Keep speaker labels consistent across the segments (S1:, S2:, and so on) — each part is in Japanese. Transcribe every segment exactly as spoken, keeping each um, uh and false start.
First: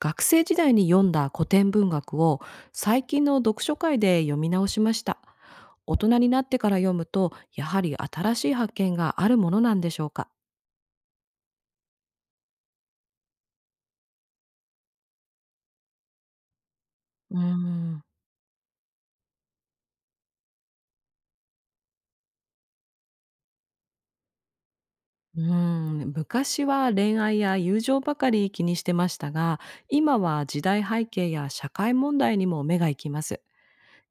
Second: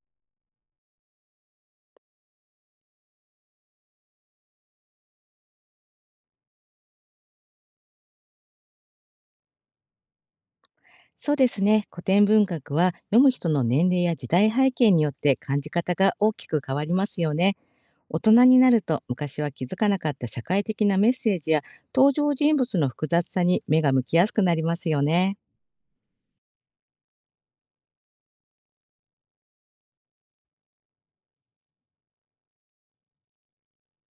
S1: 学生時代に読んだ古典文学を最近の読書会で読み直しました。大人になってから読むと、やはり新しい発見があるものなんでしょうか。
S2: そうですね。古典文学は読む人の年齢や時代背景によって感じ方が大きく変わりますよ
S1: うー
S2: ね。
S1: ん。
S2: 大人になると昔は気づかなかった社会的なメッセージや登場人物の複雑さに目が向きやすくなりますよね。
S1: うーん昔は恋愛や友情ばかり気にしてましたが、今は時代背景や社会問題にも目が行きます。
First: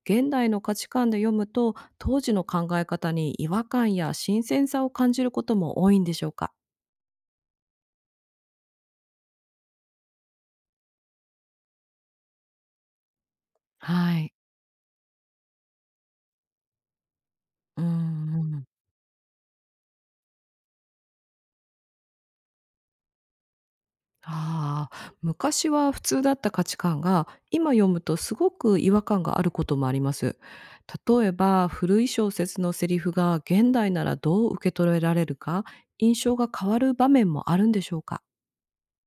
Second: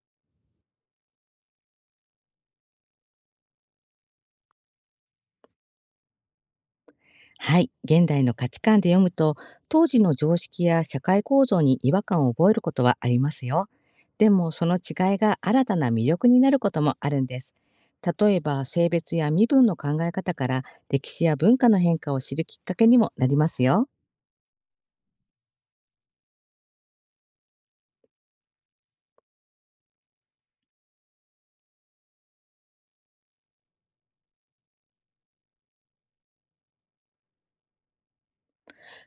S1: 現代の価値観で読むと当時の考え方に違和感や新鮮さを感じることも多いんでしょうか？
S2: はい、現代の価値観で読むと、当時の常識や社会構造に違和感を覚えることはありますよ。
S1: は
S2: で
S1: い。
S2: も、その違いが新たな魅力になることもあるんです。
S1: うー
S2: 例え
S1: ん
S2: ば、性別や身分の考え方から歴史や文化の変化を知るきっかけにもなりますよ。
S1: ああ、昔は普通だった価値観が今読むとすごく違和感があることもあります。例えば古い小説のセリフが現代ならどう受け取れられるか、印象が変わる場面もあるんでしょうか？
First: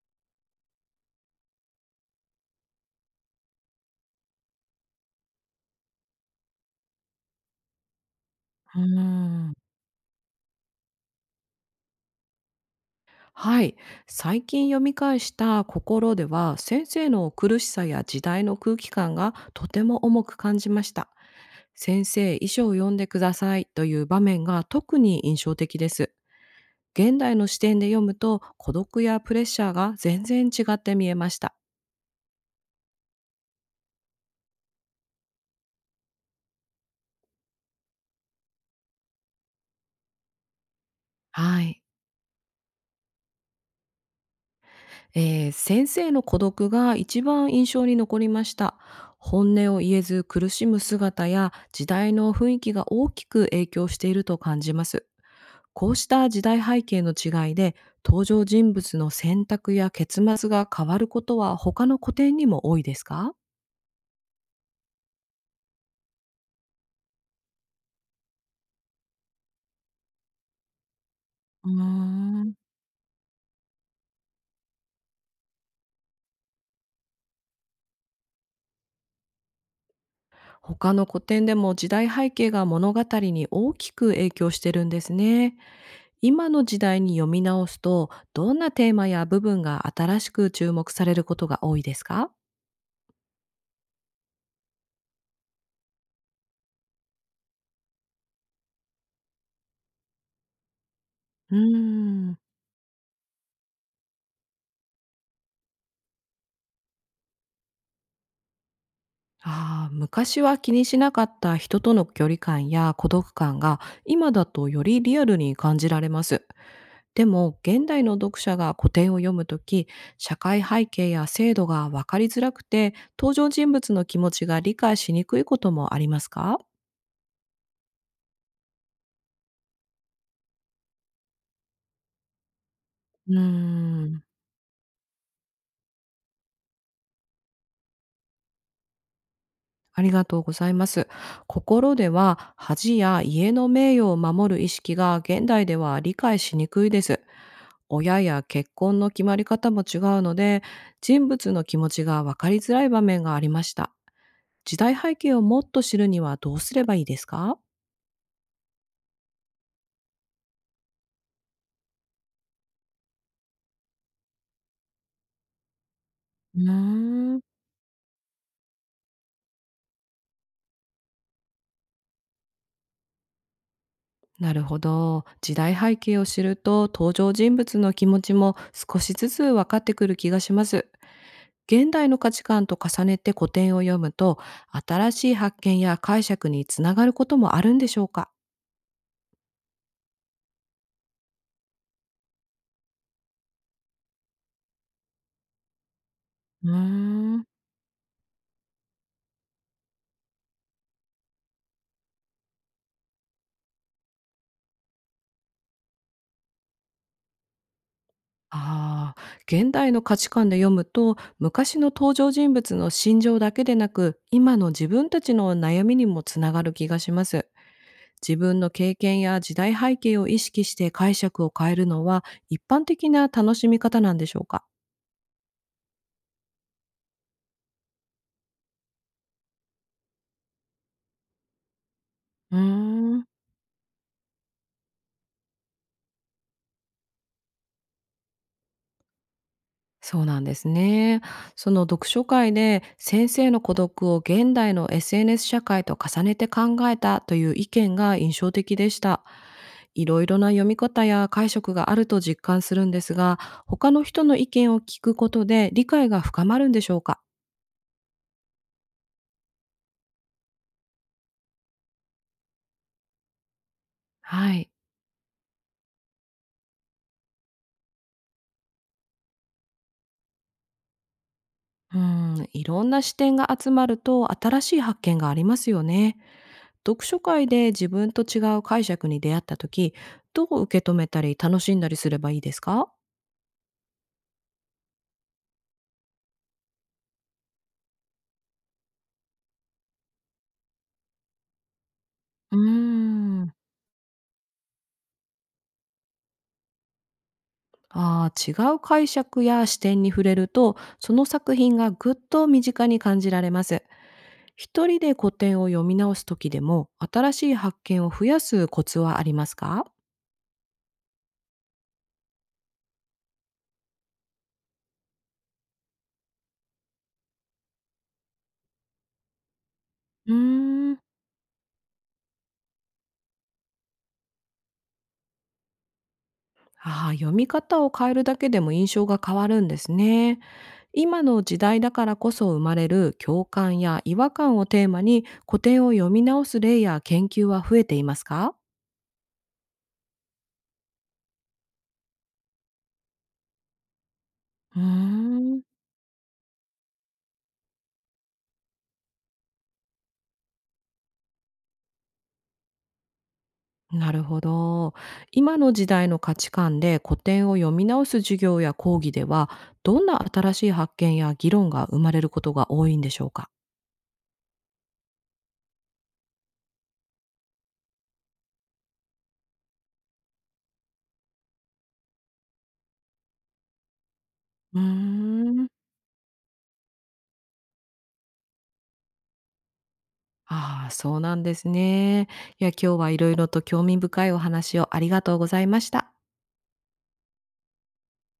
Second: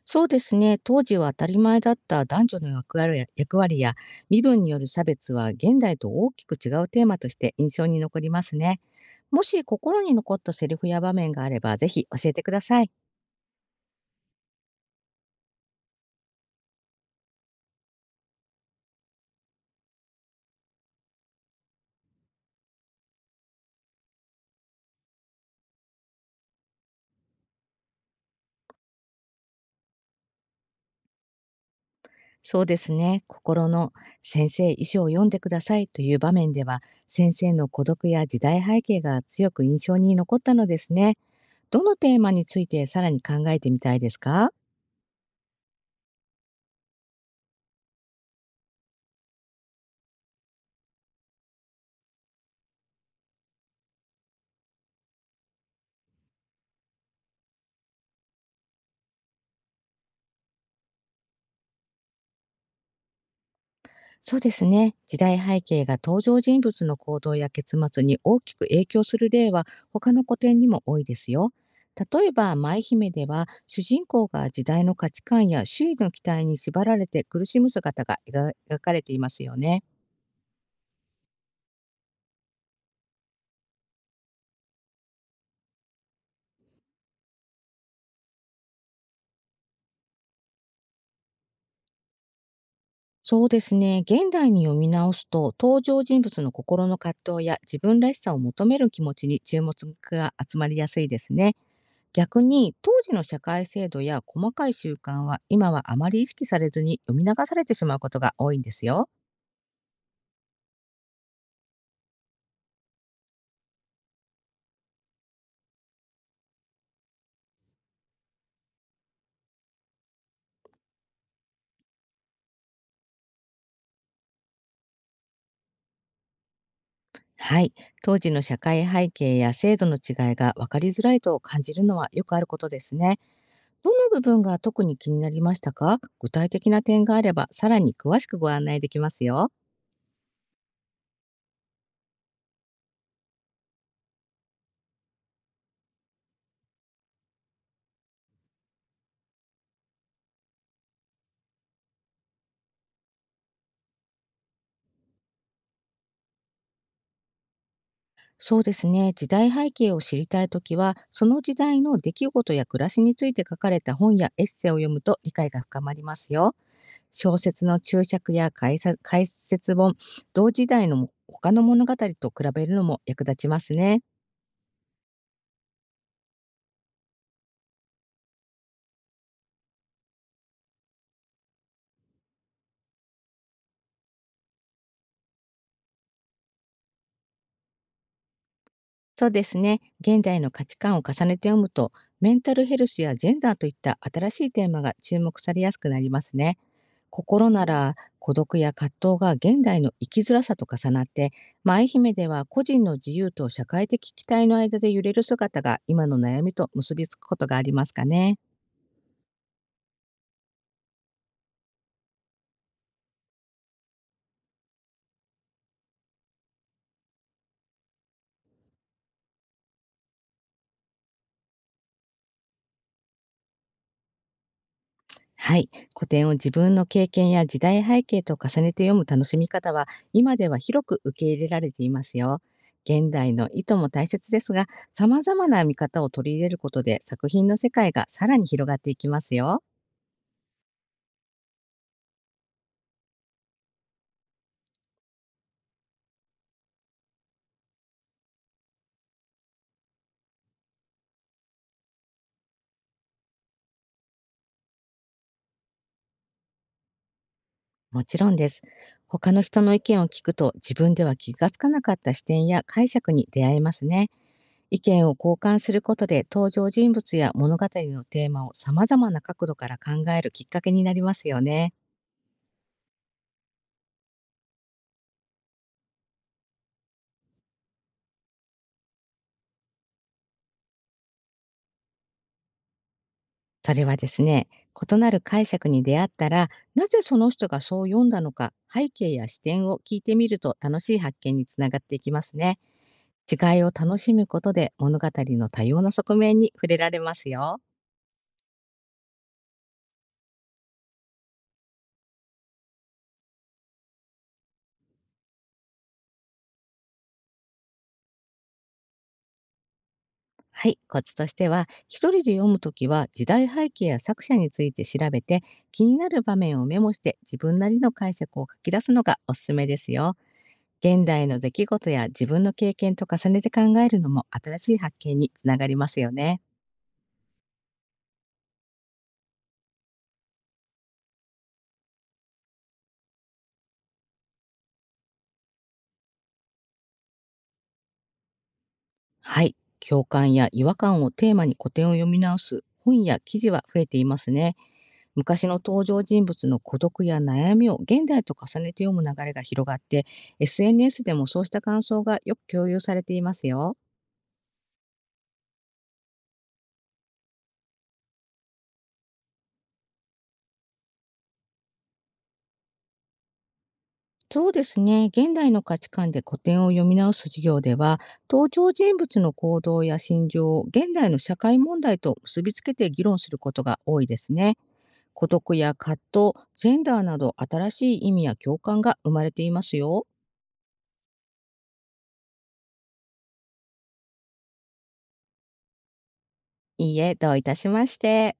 S2: そうですね、当時は当たり前だった男女の役割や役割や身分による差別は現代と大きく違うテーマとして印象に残ります
S1: う
S2: ね。
S1: ー
S2: も
S1: ん、
S2: し心に残ったセリフや場面があれば、ぜひ教えてください。
S1: はい、最近読み返した「心」では先生の苦しさや時代の空気感がとても重く感じました。先生、遺書を読んでくださいという場面が特に印象的です。現代の視点で読むと孤独やプレッシャーが全然違って見えました。
S2: そうですね。心の先生、遺書を読んでくださいという場面では、先生の孤独や時代背景が強く印象に残ったのですね。
S1: はい。
S2: どのテーマについてさらに考えてみたいですか？
S1: えー先生の孤独が一番印象に残りました。本音を言えず苦しむ姿や時代の雰囲気が大きく影響していると感じます。こうした時代背景の違いで登場人物の選択や結末が変わることは他の古典にも多いですか？
S2: そうですね。時代背景が登場人物の行動や結末に大きく影響する例は他の古典にも多いですよ。
S1: うー
S2: 例え
S1: ん
S2: ば、舞姫では、主人公が時代の価値観や周囲の期待に縛られて苦しむ姿が描描かれていますよね。
S1: 他の古典でも時代背景が物語に大きく影響してるんですね。今の時代に読み直すと、どんなテーマや部分が新しく注目されることが多いですか？
S2: そうですね。現代に読み直すと、登場人物の心の葛藤や自分らしさを求める気持ちに注目が集まりやすいです
S1: う
S2: ね。
S1: ーん。
S2: 逆に、当時の社会制度や細かい習慣は、今はあまり意識されずに読み流されてしまうことが多いんですよ。
S1: ああ、昔は気にしなかった人との距離感や孤独感が、今だとよりリアルに感じられます。でも、現代の読者が古典を読むとき、社会背景や制度が分かりづらくて、登場人物の気持ちが理解しにくいこともありますか？
S2: はい。当時の社会背景や制度の違いが分かりづらいと感じるのはよくあることですね。
S1: うー
S2: どの部
S1: ん。
S2: 分が特に気になりましたか？具体的な点があれば、さらに詳しくご案内できますよ。
S1: ありがとうございます。心では恥や家の名誉を守る意識が現代では理解しにくいです。親や結婚の決まり方も違うので、人物の気持ちが分かりづらい場面がありました。時代背景をもっと知るにはどうすればいいですか？
S2: そうですね。時代背景を知りたいときは、その時代の出来事や暮らしについて書かれた本やエッセイを読むと理解が深まりますよ。
S1: うー
S2: 小
S1: ん。
S2: 説の注釈や解さ解説本、同時代の他の物語と比べるのも役立ちますね。
S1: なるほど。時代背景を知ると登場人物の気持ちも少しずつ分かってくる気がします。現代の価値観と重ねて古典を読むと、新しい発見や解釈につながることもあるんでしょうか？
S2: そうですね。現代の価値観を重ねて読むと、メンタルヘルスやジェンダーといった新しいテーマが注目されやすくなりますね。
S1: うーん
S2: 心なら孤独や葛藤が現代の生きづらさと重なって、まあ、愛媛では個人の自由と社会的期待の間で揺れる姿が今の悩みと結びつくことがありますかね。
S1: ああ、現代の価値観で読むと、昔の登場人物の心情だけでなく、今の自分たちの悩みにもつながる気がします。自分の経験や時代背景を意識して解釈を変えるのは、一般的な楽しみ方なんでしょうか？
S2: はい。古典を自分の経験や時代背景と重ねて読む楽しみ方は、今では広く受け入れられていますよ。
S1: うー
S2: 現
S1: ん。
S2: 代の意図も大切ですが、様々な見方を取り入れることで作品の世界がさらに広がっていきますよ。
S1: そうなんですね。その読書会で先生の孤独を現代の エスエヌエス 社会と重ねて考えたという意見が印象的でした。いろいろな読み方や解釈があると実感するんですが、他の人の意見を聞くことで理解が深まるんでしょうか？
S2: もちろんです。他の人の意見を聞くと自分では気がつかなかった視点や解釈に出会えますね。
S1: はい。
S2: 意見を交換することで登場人物や物語のテーマを様々な角度から考えるきっかけになりますよね。
S1: うん、いろんな視点が集まると新しい発見がありますよね。読書会で自分と違う解釈に出会った時、どう受け止めたり楽しんだりすればいいですか？
S2: それはですね、異なる解釈に出会ったら、なぜその人がそう読んだのか、背景や視点を聞いてみると楽しい発見につながっていきます
S1: うー
S2: ね。
S1: ん。
S2: 違いを楽しむことで物語の多様な側面に触れられますよ。
S1: ああ、違う解釈や視点に触れると、その作品がぐっと身近に感じられます。一人で古典を読み直す時でも、新しい発見を増やすコツはありますか？
S2: はい、コツとしては、一人で読むときは時代背景や作者について調べて、気になる場面をメモして自分なりの解釈を書き出すのがおすすめですよ。
S1: うーん。
S2: 現代の出来事や自分の経験と重ねて考えるのも新しい発見につながりますよね。
S1: ああ、読み方を変えるだけでも印象が変わるんですね。今の時代だからこそ生まれる共感や違和感をテーマに古典を読み直す例や研究は増えていますか？
S2: はい、共感や違和感をテーマに古典を読み直す本や記事は増えていますね。
S1: うー
S2: 昔の
S1: ん。
S2: 登場人物の孤独や悩みを現代と重ねて読む流れが広がって、エスエヌエス でもそうした感想がよく共有されていますよ。
S1: なるほど。今の時代の価値観で古典を読み直す授業や講義では、どんな新しい発見や議論が生まれることが多いんでしょうか？
S2: そうですね。現代の価値観で古典を読み直す授業では、登場人物の行動や心情を現代の社会問題と結びつけて議論することが多いですね。
S1: うー
S2: 孤独
S1: ん、
S2: や葛藤、ジェンダーなど新しい意味や共感が生まれていますよ。
S1: ああ、そうなんですね。いや、今日はいろいろと興味深いお話をありがとうございました。
S2: いいえ、どういたしまして。